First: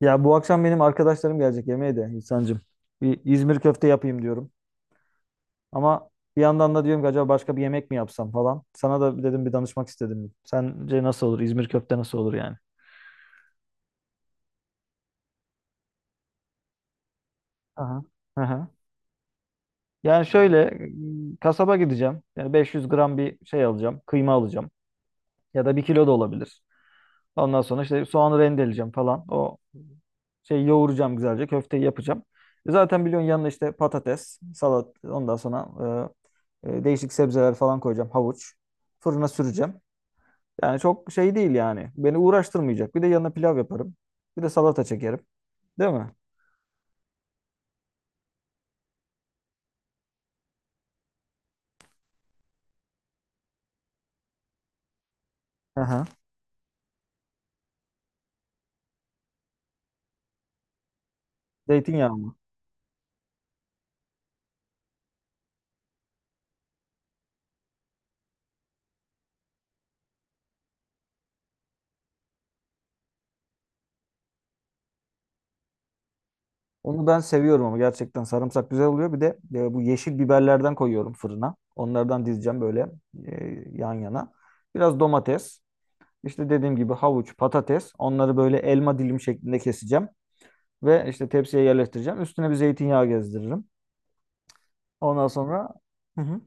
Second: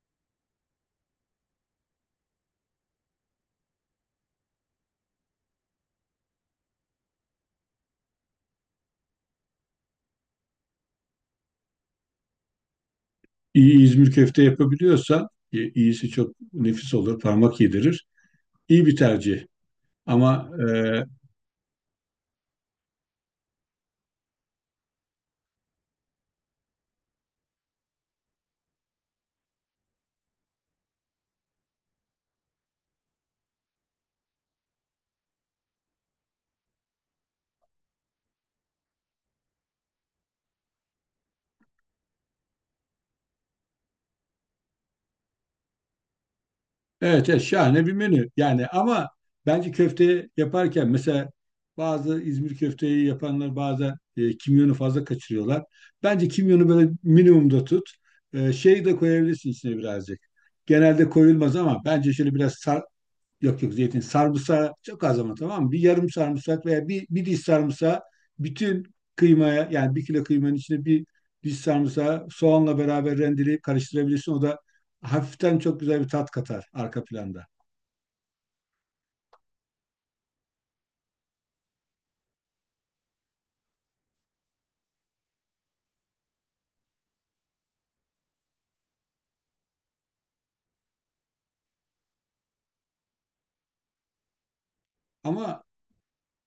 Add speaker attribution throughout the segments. Speaker 1: Ya bu akşam benim arkadaşlarım gelecek yemeğe de İhsan'cığım. Bir İzmir köfte yapayım diyorum. Ama bir yandan da diyorum ki acaba başka bir yemek mi yapsam falan. Sana da dedim, bir danışmak istedim. Sence nasıl olur? İzmir köfte nasıl olur yani?
Speaker 2: İyi İzmir köfte yapabiliyorsan iyisi çok nefis olur, parmak
Speaker 1: Aha.
Speaker 2: yedirir.
Speaker 1: Aha.
Speaker 2: İyi bir tercih.
Speaker 1: Yani
Speaker 2: Ama
Speaker 1: şöyle
Speaker 2: e,
Speaker 1: m, kasaba gideceğim. Yani 500 gram bir şey alacağım. Kıyma alacağım. Ya da 1 kilo da olabilir. Ondan sonra işte soğanı rendeleyeceğim falan. O şey yoğuracağım güzelce. Köfteyi yapacağım. Zaten biliyorsun, yanına işte patates, salat, ondan sonra değişik sebzeler falan koyacağım. Havuç. Fırına süreceğim. Yani çok şey değil yani. Beni uğraştırmayacak. Bir de yanına pilav yaparım. Bir de salata çekerim. Değil mi?
Speaker 2: evet, evet, şahane bir menü. Yani ama bence köfte yaparken mesela bazı İzmir köfteyi yapanlar bazen kimyonu fazla kaçırıyorlar.
Speaker 1: Aha.
Speaker 2: Bence kimyonu böyle minimumda tut. Şey de koyabilirsin içine birazcık. Genelde koyulmaz ama bence
Speaker 1: Zeytinyağı
Speaker 2: şöyle
Speaker 1: mı?
Speaker 2: biraz sar. Yok yok, zeytin. Sarımsağı çok az, ama tamam mı? Bir yarım sarımsak veya bir diş sarımsağı, bütün kıymaya, yani 1 kilo kıymanın içine bir diş sarımsağı soğanla beraber rendeleyip karıştırabilirsin. O da hafiften çok güzel bir tat katar arka
Speaker 1: Onu ben
Speaker 2: planda.
Speaker 1: seviyorum, ama gerçekten sarımsak güzel oluyor. Bir de bu yeşil biberlerden koyuyorum fırına. Onlardan dizeceğim böyle yan yana. Biraz domates. İşte dediğim gibi havuç, patates. Onları böyle elma dilim şeklinde keseceğim. Ve işte tepsiye yerleştireceğim. Üstüne bir zeytinyağı gezdiririm. Ondan
Speaker 2: Ama
Speaker 1: sonra, hı hı.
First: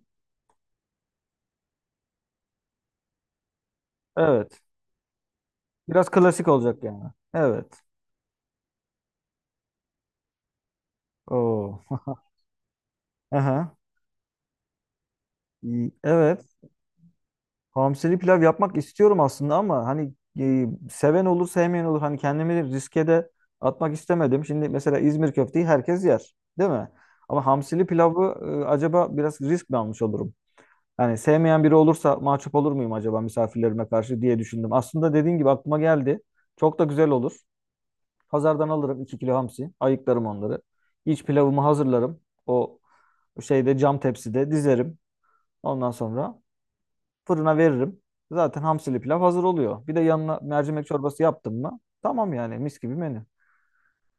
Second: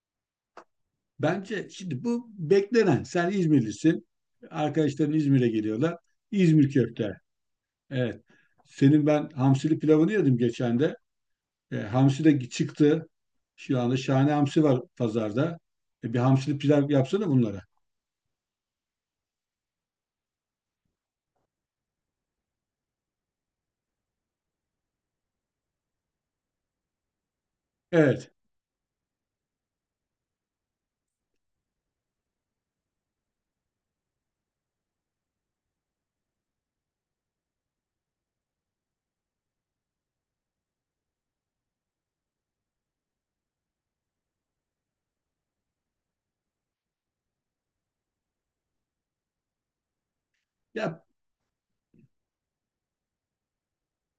Speaker 2: Bence şimdi bu beklenen. Sen İzmirlisin.
Speaker 1: Evet.
Speaker 2: Arkadaşların İzmir'e geliyorlar.
Speaker 1: Biraz klasik
Speaker 2: İzmir
Speaker 1: olacak yani.
Speaker 2: köfte.
Speaker 1: Evet.
Speaker 2: Evet. Senin ben hamsili pilavını yedim geçen de.
Speaker 1: Oo.
Speaker 2: Hamsi de çıktı.
Speaker 1: Aha.
Speaker 2: Şu anda şahane hamsi var pazarda.
Speaker 1: İyi.
Speaker 2: Bir
Speaker 1: Evet.
Speaker 2: hamsili pilav yapsana bunlara.
Speaker 1: Hamsili pilav yapmak istiyorum aslında, ama hani e, seven olur sevmeyen olur. Hani kendimi riske de atmak istemedim. Şimdi mesela İzmir köfteyi herkes yer. Değil mi? Ama hamsili
Speaker 2: Evet.
Speaker 1: pilavı, acaba biraz risk mi almış olurum? Yani sevmeyen biri olursa mahcup olur muyum acaba misafirlerime karşı diye düşündüm. Aslında dediğin gibi aklıma geldi. Çok da güzel olur. Pazardan alırım 2 kilo hamsi. Ayıklarım onları. İç pilavımı hazırlarım. O şeyde, cam tepside dizerim. Ondan sonra fırına veririm. Zaten hamsili pilav hazır oluyor. Bir de yanına mercimek
Speaker 2: Yap.
Speaker 1: çorbası yaptım mı? Tamam yani, mis gibi menü.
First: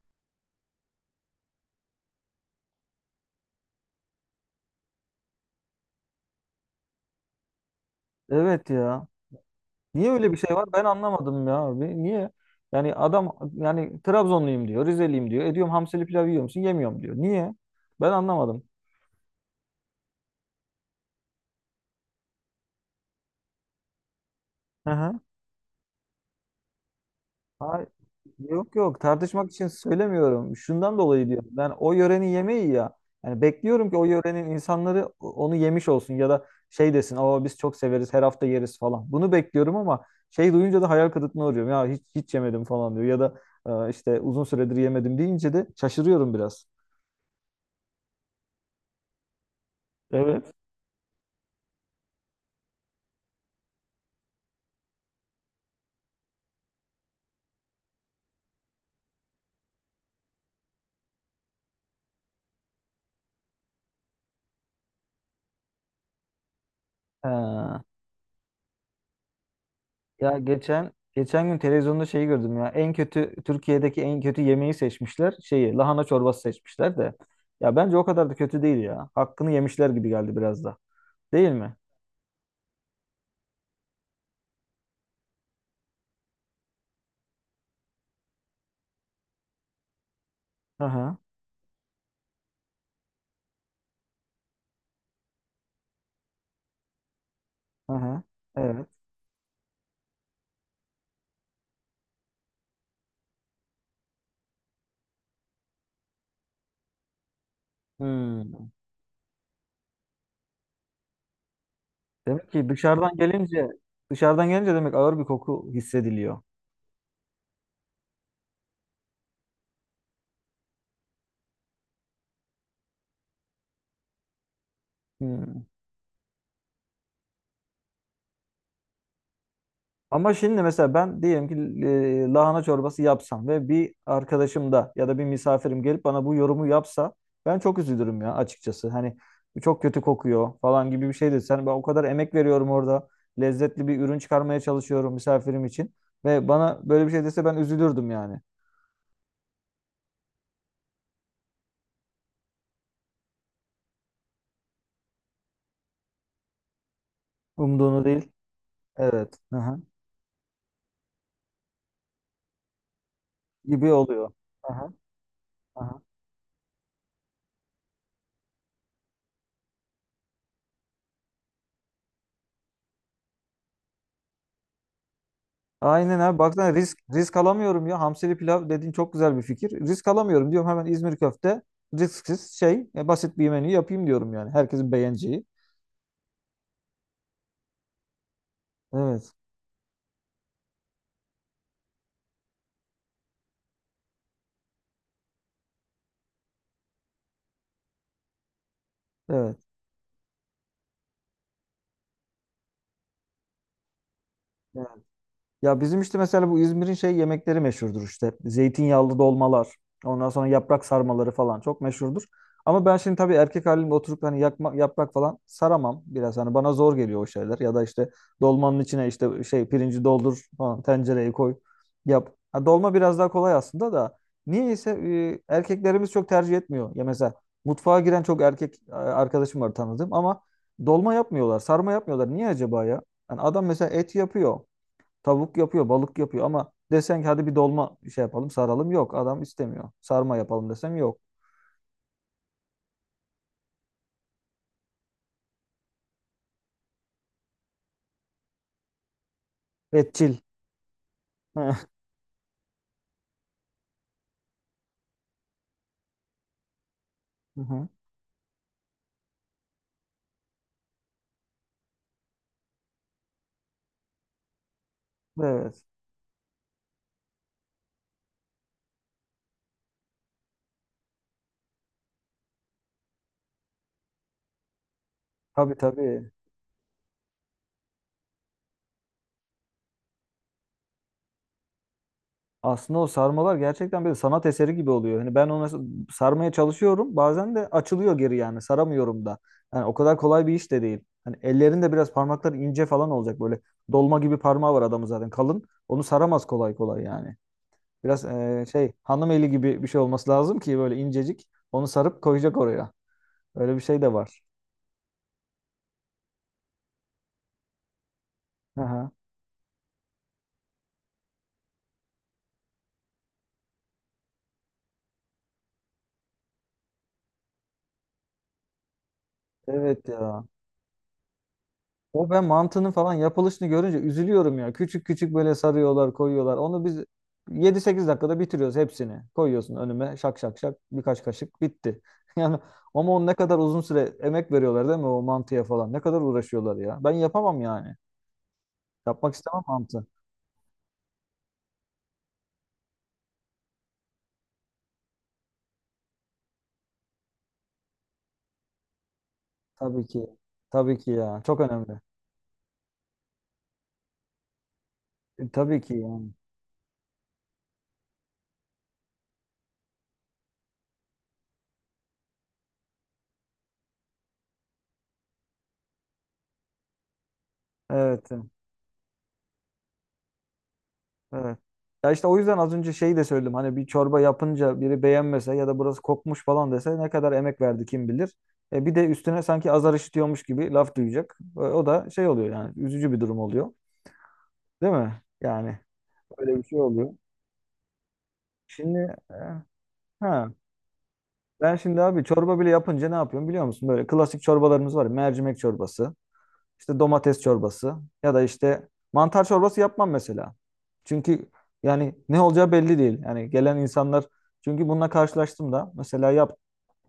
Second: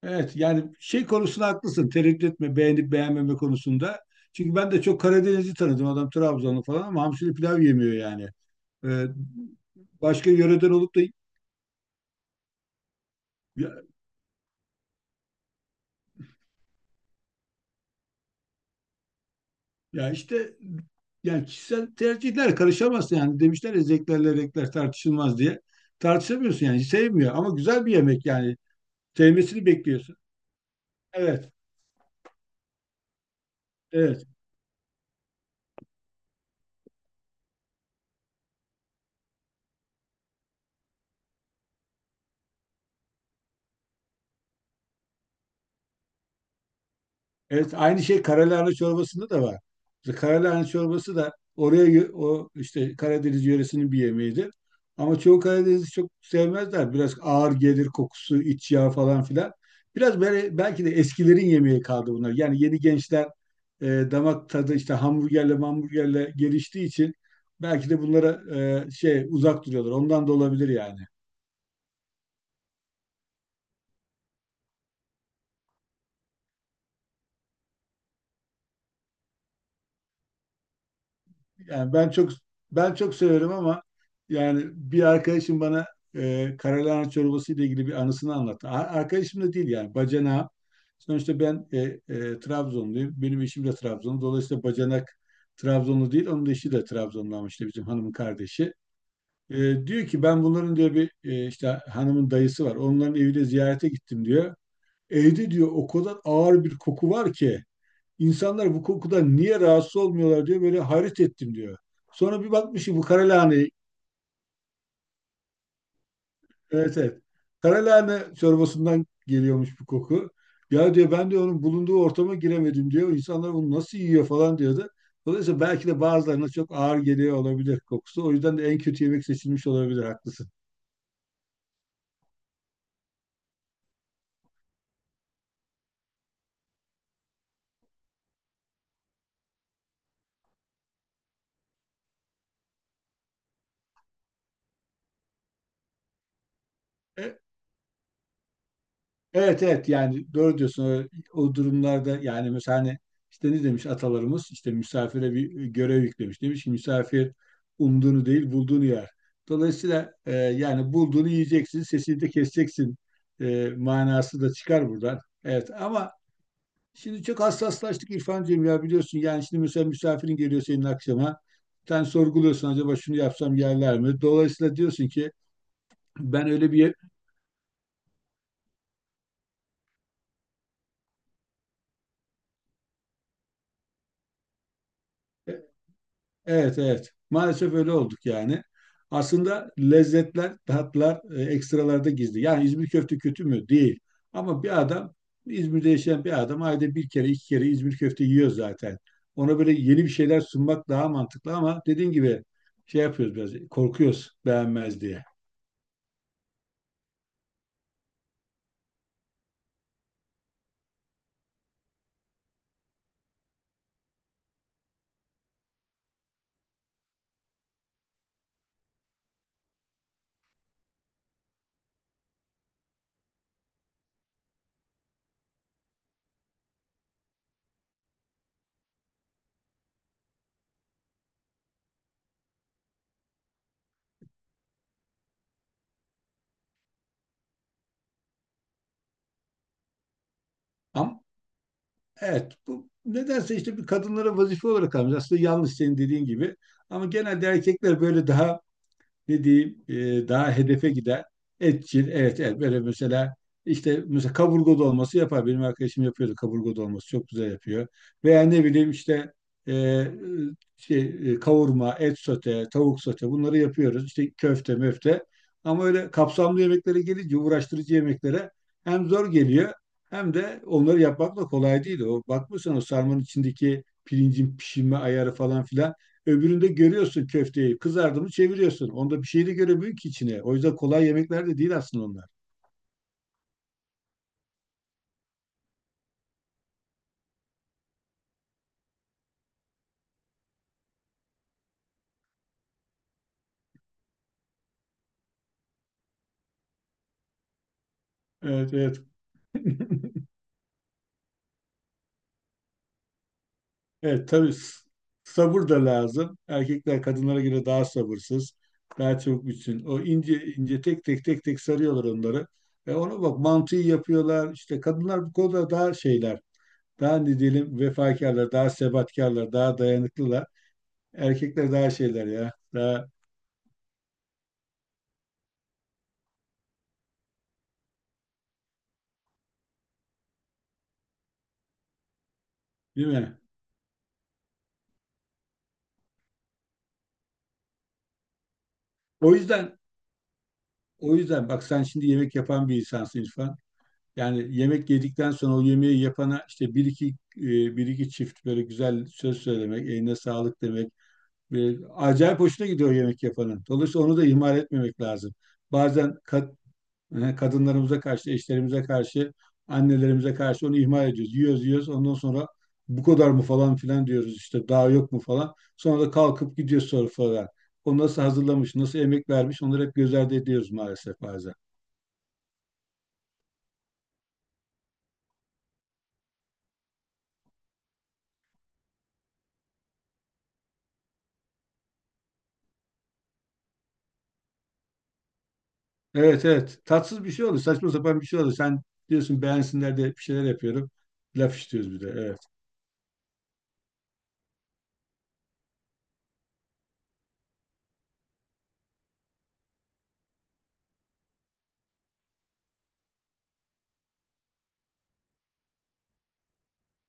Speaker 2: Evet. Yani şey konusunda haklısın. Tereddüt etme beğenip beğenmeme konusunda. Çünkü ben de çok Karadeniz'i tanıdım. Adam Trabzonlu falan ama hamsili pilav yemiyor yani.
Speaker 1: Evet ya.
Speaker 2: E,
Speaker 1: Niye
Speaker 2: Başka
Speaker 1: öyle bir şey var?
Speaker 2: yöreden
Speaker 1: Ben
Speaker 2: olup da,
Speaker 1: anlamadım ya abi. Niye? Yani adam, yani Trabzonluyum diyor, Rizeliyim diyor. E diyorum, hamsili pilav yiyor musun? Yemiyorum diyor. Niye? Ben anlamadım.
Speaker 2: ya işte, yani kişisel tercihler, karışamazsın yani. Demişler ya, zevklerle renkler
Speaker 1: Hı hı.
Speaker 2: tartışılmaz diye. Tartışamıyorsun yani, sevmiyor ama
Speaker 1: Ay-
Speaker 2: güzel bir yemek yani.
Speaker 1: Yok yok, tartışmak
Speaker 2: Sevmesini
Speaker 1: için
Speaker 2: bekliyorsun.
Speaker 1: söylemiyorum. Şundan dolayı diyorum.
Speaker 2: Evet,
Speaker 1: Ben o yörenin yemeği ya. Yani bekliyorum ki o
Speaker 2: evet.
Speaker 1: yörenin insanları onu yemiş olsun ya da şey desin, "Aa, biz çok severiz, her hafta yeriz falan." Bunu bekliyorum ama şey duyunca da hayal kırıklığına uğruyorum. Ya hiç hiç yemedim falan diyor, ya da "Aa, işte uzun süredir yemedim" deyince de şaşırıyorum biraz.
Speaker 2: Evet, aynı şey karalahana çorbasında da var. İşte
Speaker 1: Evet.
Speaker 2: karalahana çorbası da oraya, o işte Karadeniz yöresinin bir yemeğidir. Ama çoğu Karadeniz'i çok sevmezler. Biraz ağır gelir kokusu, iç yağ falan filan. Biraz böyle belki de eskilerin yemeği kaldı bunlar. Yani yeni gençler e, damak tadı işte hamburgerle geliştiği için
Speaker 1: Ha.
Speaker 2: belki de bunlara şey, uzak duruyorlar. Ondan da
Speaker 1: Ya
Speaker 2: olabilir
Speaker 1: geçen
Speaker 2: yani.
Speaker 1: geçen gün televizyonda şeyi gördüm ya. En kötü Türkiye'deki en kötü yemeği seçmişler. Şeyi, lahana çorbası seçmişler de. Ya bence o kadar da kötü değil ya. Hakkını yemişler gibi geldi biraz da. Değil mi?
Speaker 2: Yani ben çok severim ama yani bir arkadaşım bana karalahana çorbası ile ilgili bir anısını anlattı. Arkadaşım da değil yani, bacanağı.
Speaker 1: Hı hı.
Speaker 2: Sonuçta ben Trabzonluyum. Benim eşim de Trabzonlu. Dolayısıyla bacanak Trabzonlu değil. Onun da eşi de Trabzonlu, ama işte bizim
Speaker 1: Hı
Speaker 2: hanımın
Speaker 1: hı.
Speaker 2: kardeşi.
Speaker 1: Evet.
Speaker 2: Diyor ki, ben bunların diyor, bir işte hanımın dayısı var. Onların evine ziyarete gittim diyor. Evde diyor o kadar ağır bir koku var ki,
Speaker 1: Hmm.
Speaker 2: İnsanlar bu kokudan niye rahatsız olmuyorlar diyor. Böyle hayret ettim diyor. Sonra bir
Speaker 1: Demek ki
Speaker 2: bakmış ki bu
Speaker 1: dışarıdan gelince,
Speaker 2: karalahane.
Speaker 1: demek ağır bir koku hissediliyor.
Speaker 2: Evet, evet. Karalahane çorbasından geliyormuş bu koku. Ya diyor, ben diyor onun bulunduğu ortama giremedim diyor. İnsanlar bunu nasıl yiyor falan diyordu. Dolayısıyla
Speaker 1: Hmm.
Speaker 2: belki de bazılarına çok ağır geliyor olabilir kokusu. O yüzden de en kötü yemek seçilmiş olabilir,
Speaker 1: Ama
Speaker 2: haklısın.
Speaker 1: şimdi mesela ben diyelim ki lahana çorbası yapsam ve bir arkadaşım da ya da bir misafirim gelip bana bu yorumu yapsa, ben çok üzülürüm ya açıkçası. Hani bu çok kötü kokuyor falan gibi bir şey desen, ben o kadar emek veriyorum orada. Lezzetli bir ürün çıkarmaya çalışıyorum misafirim için ve bana böyle bir şey
Speaker 2: E,
Speaker 1: dese, ben üzülürdüm yani.
Speaker 2: Evet, evet, yani doğru diyorsun o durumlarda. Yani mesela hani işte ne demiş atalarımız, işte misafire bir görev yüklemiş, demiş ki misafir
Speaker 1: Umduğunu
Speaker 2: umduğunu
Speaker 1: değil.
Speaker 2: değil bulduğunu yer.
Speaker 1: Evet. Aha.
Speaker 2: Dolayısıyla yani bulduğunu yiyeceksin, sesini de keseceksin
Speaker 1: Gibi oluyor.
Speaker 2: manası da çıkar
Speaker 1: Aha.
Speaker 2: buradan. Evet
Speaker 1: Aha.
Speaker 2: ama şimdi çok hassaslaştık İrfancığım, ya biliyorsun. Yani şimdi mesela misafirin geliyor senin akşama, sen sorguluyorsun, acaba şunu yapsam yerler mi? Dolayısıyla diyorsun ki,
Speaker 1: Aynen abi,
Speaker 2: ben öyle
Speaker 1: baksana,
Speaker 2: bir.
Speaker 1: risk alamıyorum ya. Hamsili pilav dediğin çok güzel bir fikir. Risk alamıyorum diyorum, hemen İzmir köfte, risksiz şey, basit bir menü yapayım diyorum yani. Herkesin beğeneceği.
Speaker 2: Evet, evet. Maalesef öyle olduk yani.
Speaker 1: Evet.
Speaker 2: Aslında lezzetler, tatlar ekstralarda gizli. Yani İzmir köfte kötü mü? Değil. Ama bir adam, İzmir'de yaşayan bir adam ayda bir kere, iki kere İzmir köfte yiyor zaten.
Speaker 1: Evet.
Speaker 2: Ona böyle yeni bir şeyler sunmak daha mantıklı, ama dediğin gibi şey yapıyoruz biraz, korkuyoruz beğenmez diye.
Speaker 1: Ya bizim işte mesela bu İzmir'in şey yemekleri meşhurdur işte. Zeytinyağlı dolmalar, ondan sonra yaprak sarmaları falan çok meşhurdur. Ama ben şimdi tabii erkek halimle oturup hani yakma, yaprak falan saramam biraz. Hani bana zor geliyor o şeyler. Ya da işte dolmanın içine işte şey pirinci doldur falan, tencereye koy, yap. Ha, dolma biraz daha kolay aslında da. Niyeyse erkeklerimiz çok tercih etmiyor. Ya mesela mutfağa giren çok erkek arkadaşım var tanıdığım, ama dolma yapmıyorlar, sarma yapmıyorlar. Niye acaba ya? Yani adam mesela et yapıyor. Tavuk yapıyor, balık yapıyor, ama desen ki hadi bir dolma şey yapalım, saralım. Yok, adam istemiyor. Sarma yapalım desem yok.
Speaker 2: Ama evet, bu nedense işte bir kadınlara vazife olarak almış. Aslında yanlış, senin dediğin gibi. Ama genelde erkekler böyle daha ne diyeyim,
Speaker 1: Etçil.
Speaker 2: daha hedefe giden.
Speaker 1: Hı
Speaker 2: Etçil, evet, evet, böyle mesela işte mesela kaburga dolması yapar. Benim arkadaşım yapıyordu kaburga dolması, çok güzel yapıyor.
Speaker 1: hı.
Speaker 2: Veya ne bileyim işte, e, şey, kavurma, et sote, tavuk sote, bunları yapıyoruz. İşte köfte, möfte.
Speaker 1: Evet.
Speaker 2: Ama öyle kapsamlı yemeklere gelince, uğraştırıcı yemeklere, hem zor geliyor hem de onları yapmak da kolay değil. O bakmışsın o sarmanın içindeki pirincin pişirme ayarı falan
Speaker 1: Tabii
Speaker 2: filan.
Speaker 1: tabii.
Speaker 2: Öbüründe görüyorsun köfteyi. Kızardı mı çeviriyorsun. Onda bir şey de göremiyor ki içine. O yüzden kolay yemekler de değil aslında onlar.
Speaker 1: Aslında o sarmalar gerçekten bir sanat eseri gibi oluyor. Hani ben ona sarmaya çalışıyorum. Bazen de açılıyor geri yani. Saramıyorum da. Yani o kadar kolay bir iş de değil. Hani ellerinde biraz parmakları ince falan olacak böyle. Dolma gibi parmağı var adamın, zaten kalın. Onu saramaz kolay kolay yani. Biraz
Speaker 2: Evet,
Speaker 1: şey,
Speaker 2: evet.
Speaker 1: hanım eli gibi bir şey olması lazım ki böyle incecik. Onu sarıp koyacak oraya. Öyle bir şey de
Speaker 2: Evet,
Speaker 1: var.
Speaker 2: tabii, sabır da lazım. Erkekler kadınlara göre daha sabırsız.
Speaker 1: Aha.
Speaker 2: Daha çabuk bitsin. O ince ince tek tek tek tek sarıyorlar onları. E ona bak, mantıyı yapıyorlar. İşte kadınlar bu konuda daha şeyler. Daha ne diyelim, vefakarlar, daha sebatkarlar, daha
Speaker 1: Evet ya.
Speaker 2: dayanıklılar. Erkekler daha şeyler
Speaker 1: O ben
Speaker 2: ya.
Speaker 1: mantının
Speaker 2: Daha,
Speaker 1: falan yapılışını görünce üzülüyorum ya. Küçük küçük böyle sarıyorlar, koyuyorlar. Onu biz 7-8 dakikada bitiriyoruz hepsini. Koyuyorsun önüme, şak şak şak, birkaç kaşık bitti. Yani
Speaker 2: değil
Speaker 1: ama ne
Speaker 2: mi?
Speaker 1: kadar uzun süre emek veriyorlar değil mi o mantıya falan. Ne kadar uğraşıyorlar ya. Ben yapamam yani. Yapmak
Speaker 2: O
Speaker 1: istemem
Speaker 2: yüzden
Speaker 1: mantı.
Speaker 2: O yüzden bak, sen şimdi yemek yapan bir insansın İrfan. Yani yemek yedikten sonra o yemeği yapana işte e, bir iki çift böyle güzel söz söylemek,
Speaker 1: Tabii
Speaker 2: eline
Speaker 1: ki.
Speaker 2: sağlık demek
Speaker 1: Tabii ki ya. Çok
Speaker 2: ve
Speaker 1: önemli.
Speaker 2: acayip hoşuna gidiyor yemek yapanın. Dolayısıyla onu da ihmal etmemek lazım.
Speaker 1: Tabii ki
Speaker 2: Bazen
Speaker 1: yani.
Speaker 2: kadınlarımıza karşı, eşlerimize karşı, annelerimize karşı onu ihmal ediyoruz. Yiyoruz, yiyoruz. Ondan sonra, bu kadar mı falan filan diyoruz, işte daha yok mu falan. Sonra da kalkıp gidiyoruz sonra falan. O nasıl
Speaker 1: Evet.
Speaker 2: hazırlamış, nasıl emek vermiş, onları hep göz ardı ediyoruz maalesef bazen.
Speaker 1: Evet. Ya işte o yüzden az önce şeyi de söyledim. Hani bir çorba yapınca biri beğenmese ya da burası kokmuş falan dese, ne kadar emek verdi kim bilir. Bir de üstüne sanki azar işitiyormuş gibi laf duyacak. O da şey oluyor yani, üzücü bir durum oluyor. Değil mi? Yani
Speaker 2: Evet,
Speaker 1: öyle bir
Speaker 2: evet.
Speaker 1: şey oluyor.
Speaker 2: Tatsız bir şey olur. Saçma sapan bir şey olur. Sen
Speaker 1: Şimdi,
Speaker 2: diyorsun beğensinler de, bir şeyler
Speaker 1: ha
Speaker 2: yapıyorum. Laf
Speaker 1: ben
Speaker 2: istiyoruz bir
Speaker 1: şimdi
Speaker 2: de.
Speaker 1: abi
Speaker 2: Evet.
Speaker 1: çorba bile yapınca ne yapıyorum biliyor musun? Böyle klasik çorbalarımız var. Ya, mercimek çorbası, işte domates çorbası, ya da işte mantar çorbası yapmam mesela. Çünkü yani ne olacağı belli değil. Yani gelen insanlar, çünkü bununla karşılaştım da, mesela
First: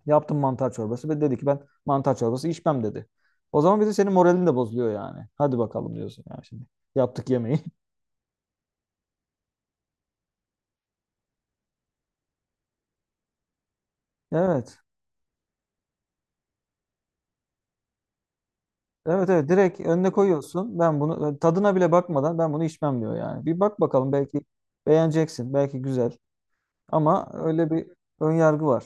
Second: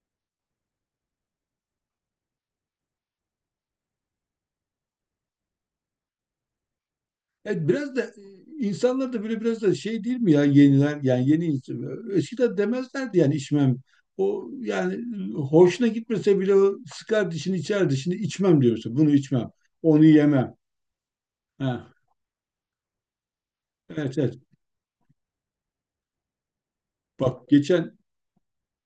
Speaker 1: yaptım mantar çorbası ve dedi ki, ben mantar çorbası içmem dedi. O zaman bir senin moralin de bozuluyor yani. Hadi bakalım diyorsun yani şimdi. Yaptık yemeği.
Speaker 2: Evet biraz da insanlar da böyle biraz da şey, değil mi? Ya yeniler, yani eskiden demezlerdi yani içmem. O
Speaker 1: Evet.
Speaker 2: yani hoşuna gitmese bile o sıkar dişini içer, dişini içmem diyorsun. Bunu
Speaker 1: Evet evet,
Speaker 2: içmem.
Speaker 1: direkt
Speaker 2: Onu
Speaker 1: önüne
Speaker 2: yemem.
Speaker 1: koyuyorsun. Ben bunu, tadına bile
Speaker 2: Ha.
Speaker 1: bakmadan ben bunu içmem diyor yani. Bir bak bakalım,
Speaker 2: Evet, evet.
Speaker 1: belki beğeneceksin. Belki güzel. Ama
Speaker 2: Bak
Speaker 1: öyle bir
Speaker 2: geçen
Speaker 1: ön yargı var.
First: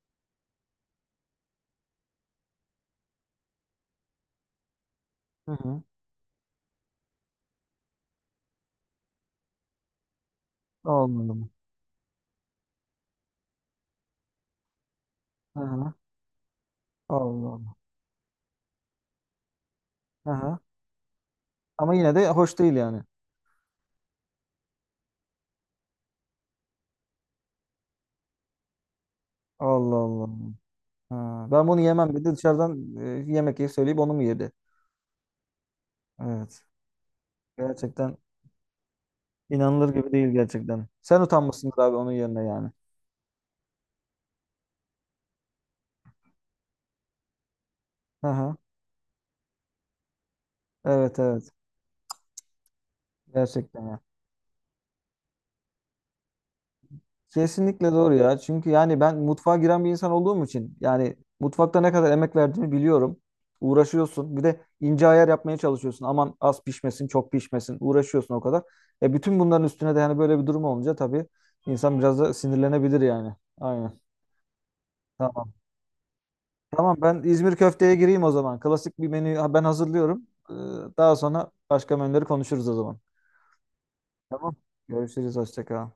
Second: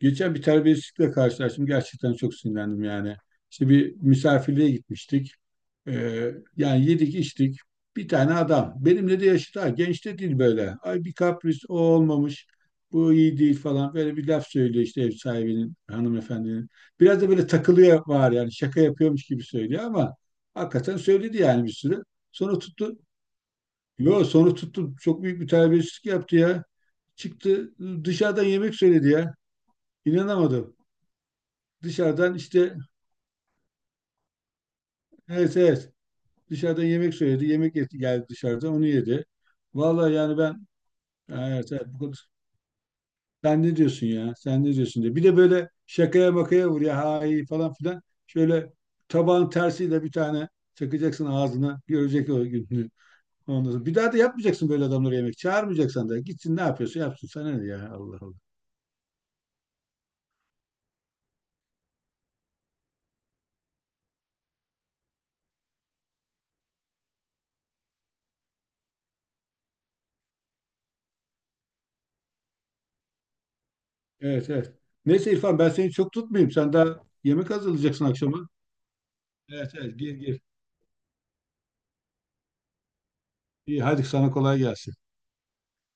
Speaker 2: geçen bir terbiyesizlikle karşılaştım. Gerçekten çok sinirlendim yani. İşte bir misafirliğe gitmiştik.
Speaker 1: Hı hı.
Speaker 2: Ee, Yani yedik içtik. Bir tane adam. Benimle de yaşıt ha. Genç de değil böyle. Ay bir
Speaker 1: Olmadı.
Speaker 2: kapris, o olmamış. Bu iyi değil falan. Böyle bir laf söylüyor işte ev sahibinin,
Speaker 1: Aha.
Speaker 2: hanımefendinin. Biraz da böyle
Speaker 1: Allah Allah.
Speaker 2: takılıyor var yani. Şaka yapıyormuş gibi söylüyor ama
Speaker 1: Aha.
Speaker 2: hakikaten söyledi yani, bir
Speaker 1: Ama
Speaker 2: sürü.
Speaker 1: yine de hoş
Speaker 2: Sonra
Speaker 1: değil
Speaker 2: tuttu.
Speaker 1: yani.
Speaker 2: Yo, sonra tuttu. Çok büyük bir terbiyesizlik yaptı ya. Çıktı dışarıdan yemek söyledi ya.
Speaker 1: Allah Allah.
Speaker 2: İnanamadım.
Speaker 1: Ha. Ben bunu yemem
Speaker 2: Dışarıdan
Speaker 1: dedi.
Speaker 2: işte,
Speaker 1: Dışarıdan yemek yiyip söyleyip onu mu yedi?
Speaker 2: evet, evet.
Speaker 1: Evet.
Speaker 2: Dışarıdan yemek söyledi.
Speaker 1: Gerçekten
Speaker 2: Geldi dışarıdan, onu yedi.
Speaker 1: inanılır gibi
Speaker 2: Vallahi
Speaker 1: değil
Speaker 2: yani ben,
Speaker 1: gerçekten. Sen
Speaker 2: evet,
Speaker 1: utanmışsındır
Speaker 2: evet,
Speaker 1: abi
Speaker 2: bu
Speaker 1: onun
Speaker 2: kadar.
Speaker 1: yerine yani.
Speaker 2: Sen ne diyorsun ya? Sen ne diyorsun diye. Bir de böyle şakaya makaya vur, ya ha iyi falan filan.
Speaker 1: Aha.
Speaker 2: Şöyle tabağın tersiyle bir tane
Speaker 1: Evet
Speaker 2: çakacaksın
Speaker 1: evet.
Speaker 2: ağzına. Görecek o gününü. Ondan
Speaker 1: Gerçekten
Speaker 2: sonra bir
Speaker 1: yani.
Speaker 2: daha da yapmayacaksın böyle adamlara yemek. Çağırmayacaksan da gitsin ne yapıyorsa yapsın. Sana ne ya,
Speaker 1: Kesinlikle doğru
Speaker 2: Allah Allah.
Speaker 1: ya. Çünkü yani ben mutfağa giren bir insan olduğum için yani, mutfakta ne kadar emek verdiğimi biliyorum. Uğraşıyorsun. Bir de ince ayar yapmaya çalışıyorsun. Aman az pişmesin, çok pişmesin. Uğraşıyorsun o kadar. Bütün bunların üstüne de yani böyle bir durum olunca tabii, insan biraz da sinirlenebilir yani. Aynen.
Speaker 2: Evet, evet. Neyse
Speaker 1: Tamam.
Speaker 2: İrfan, ben seni çok tutmayayım. Sen
Speaker 1: Tamam,
Speaker 2: daha
Speaker 1: ben
Speaker 2: yemek
Speaker 1: İzmir köfteye
Speaker 2: hazırlayacaksın
Speaker 1: gireyim o
Speaker 2: akşama.
Speaker 1: zaman. Klasik bir menü ben
Speaker 2: Evet, evet, gir
Speaker 1: hazırlıyorum.
Speaker 2: gir.
Speaker 1: Daha sonra başka menüleri konuşuruz o zaman.
Speaker 2: İyi, hadi sana
Speaker 1: Tamam.
Speaker 2: kolay gelsin.
Speaker 1: Görüşürüz. Hoşça kal.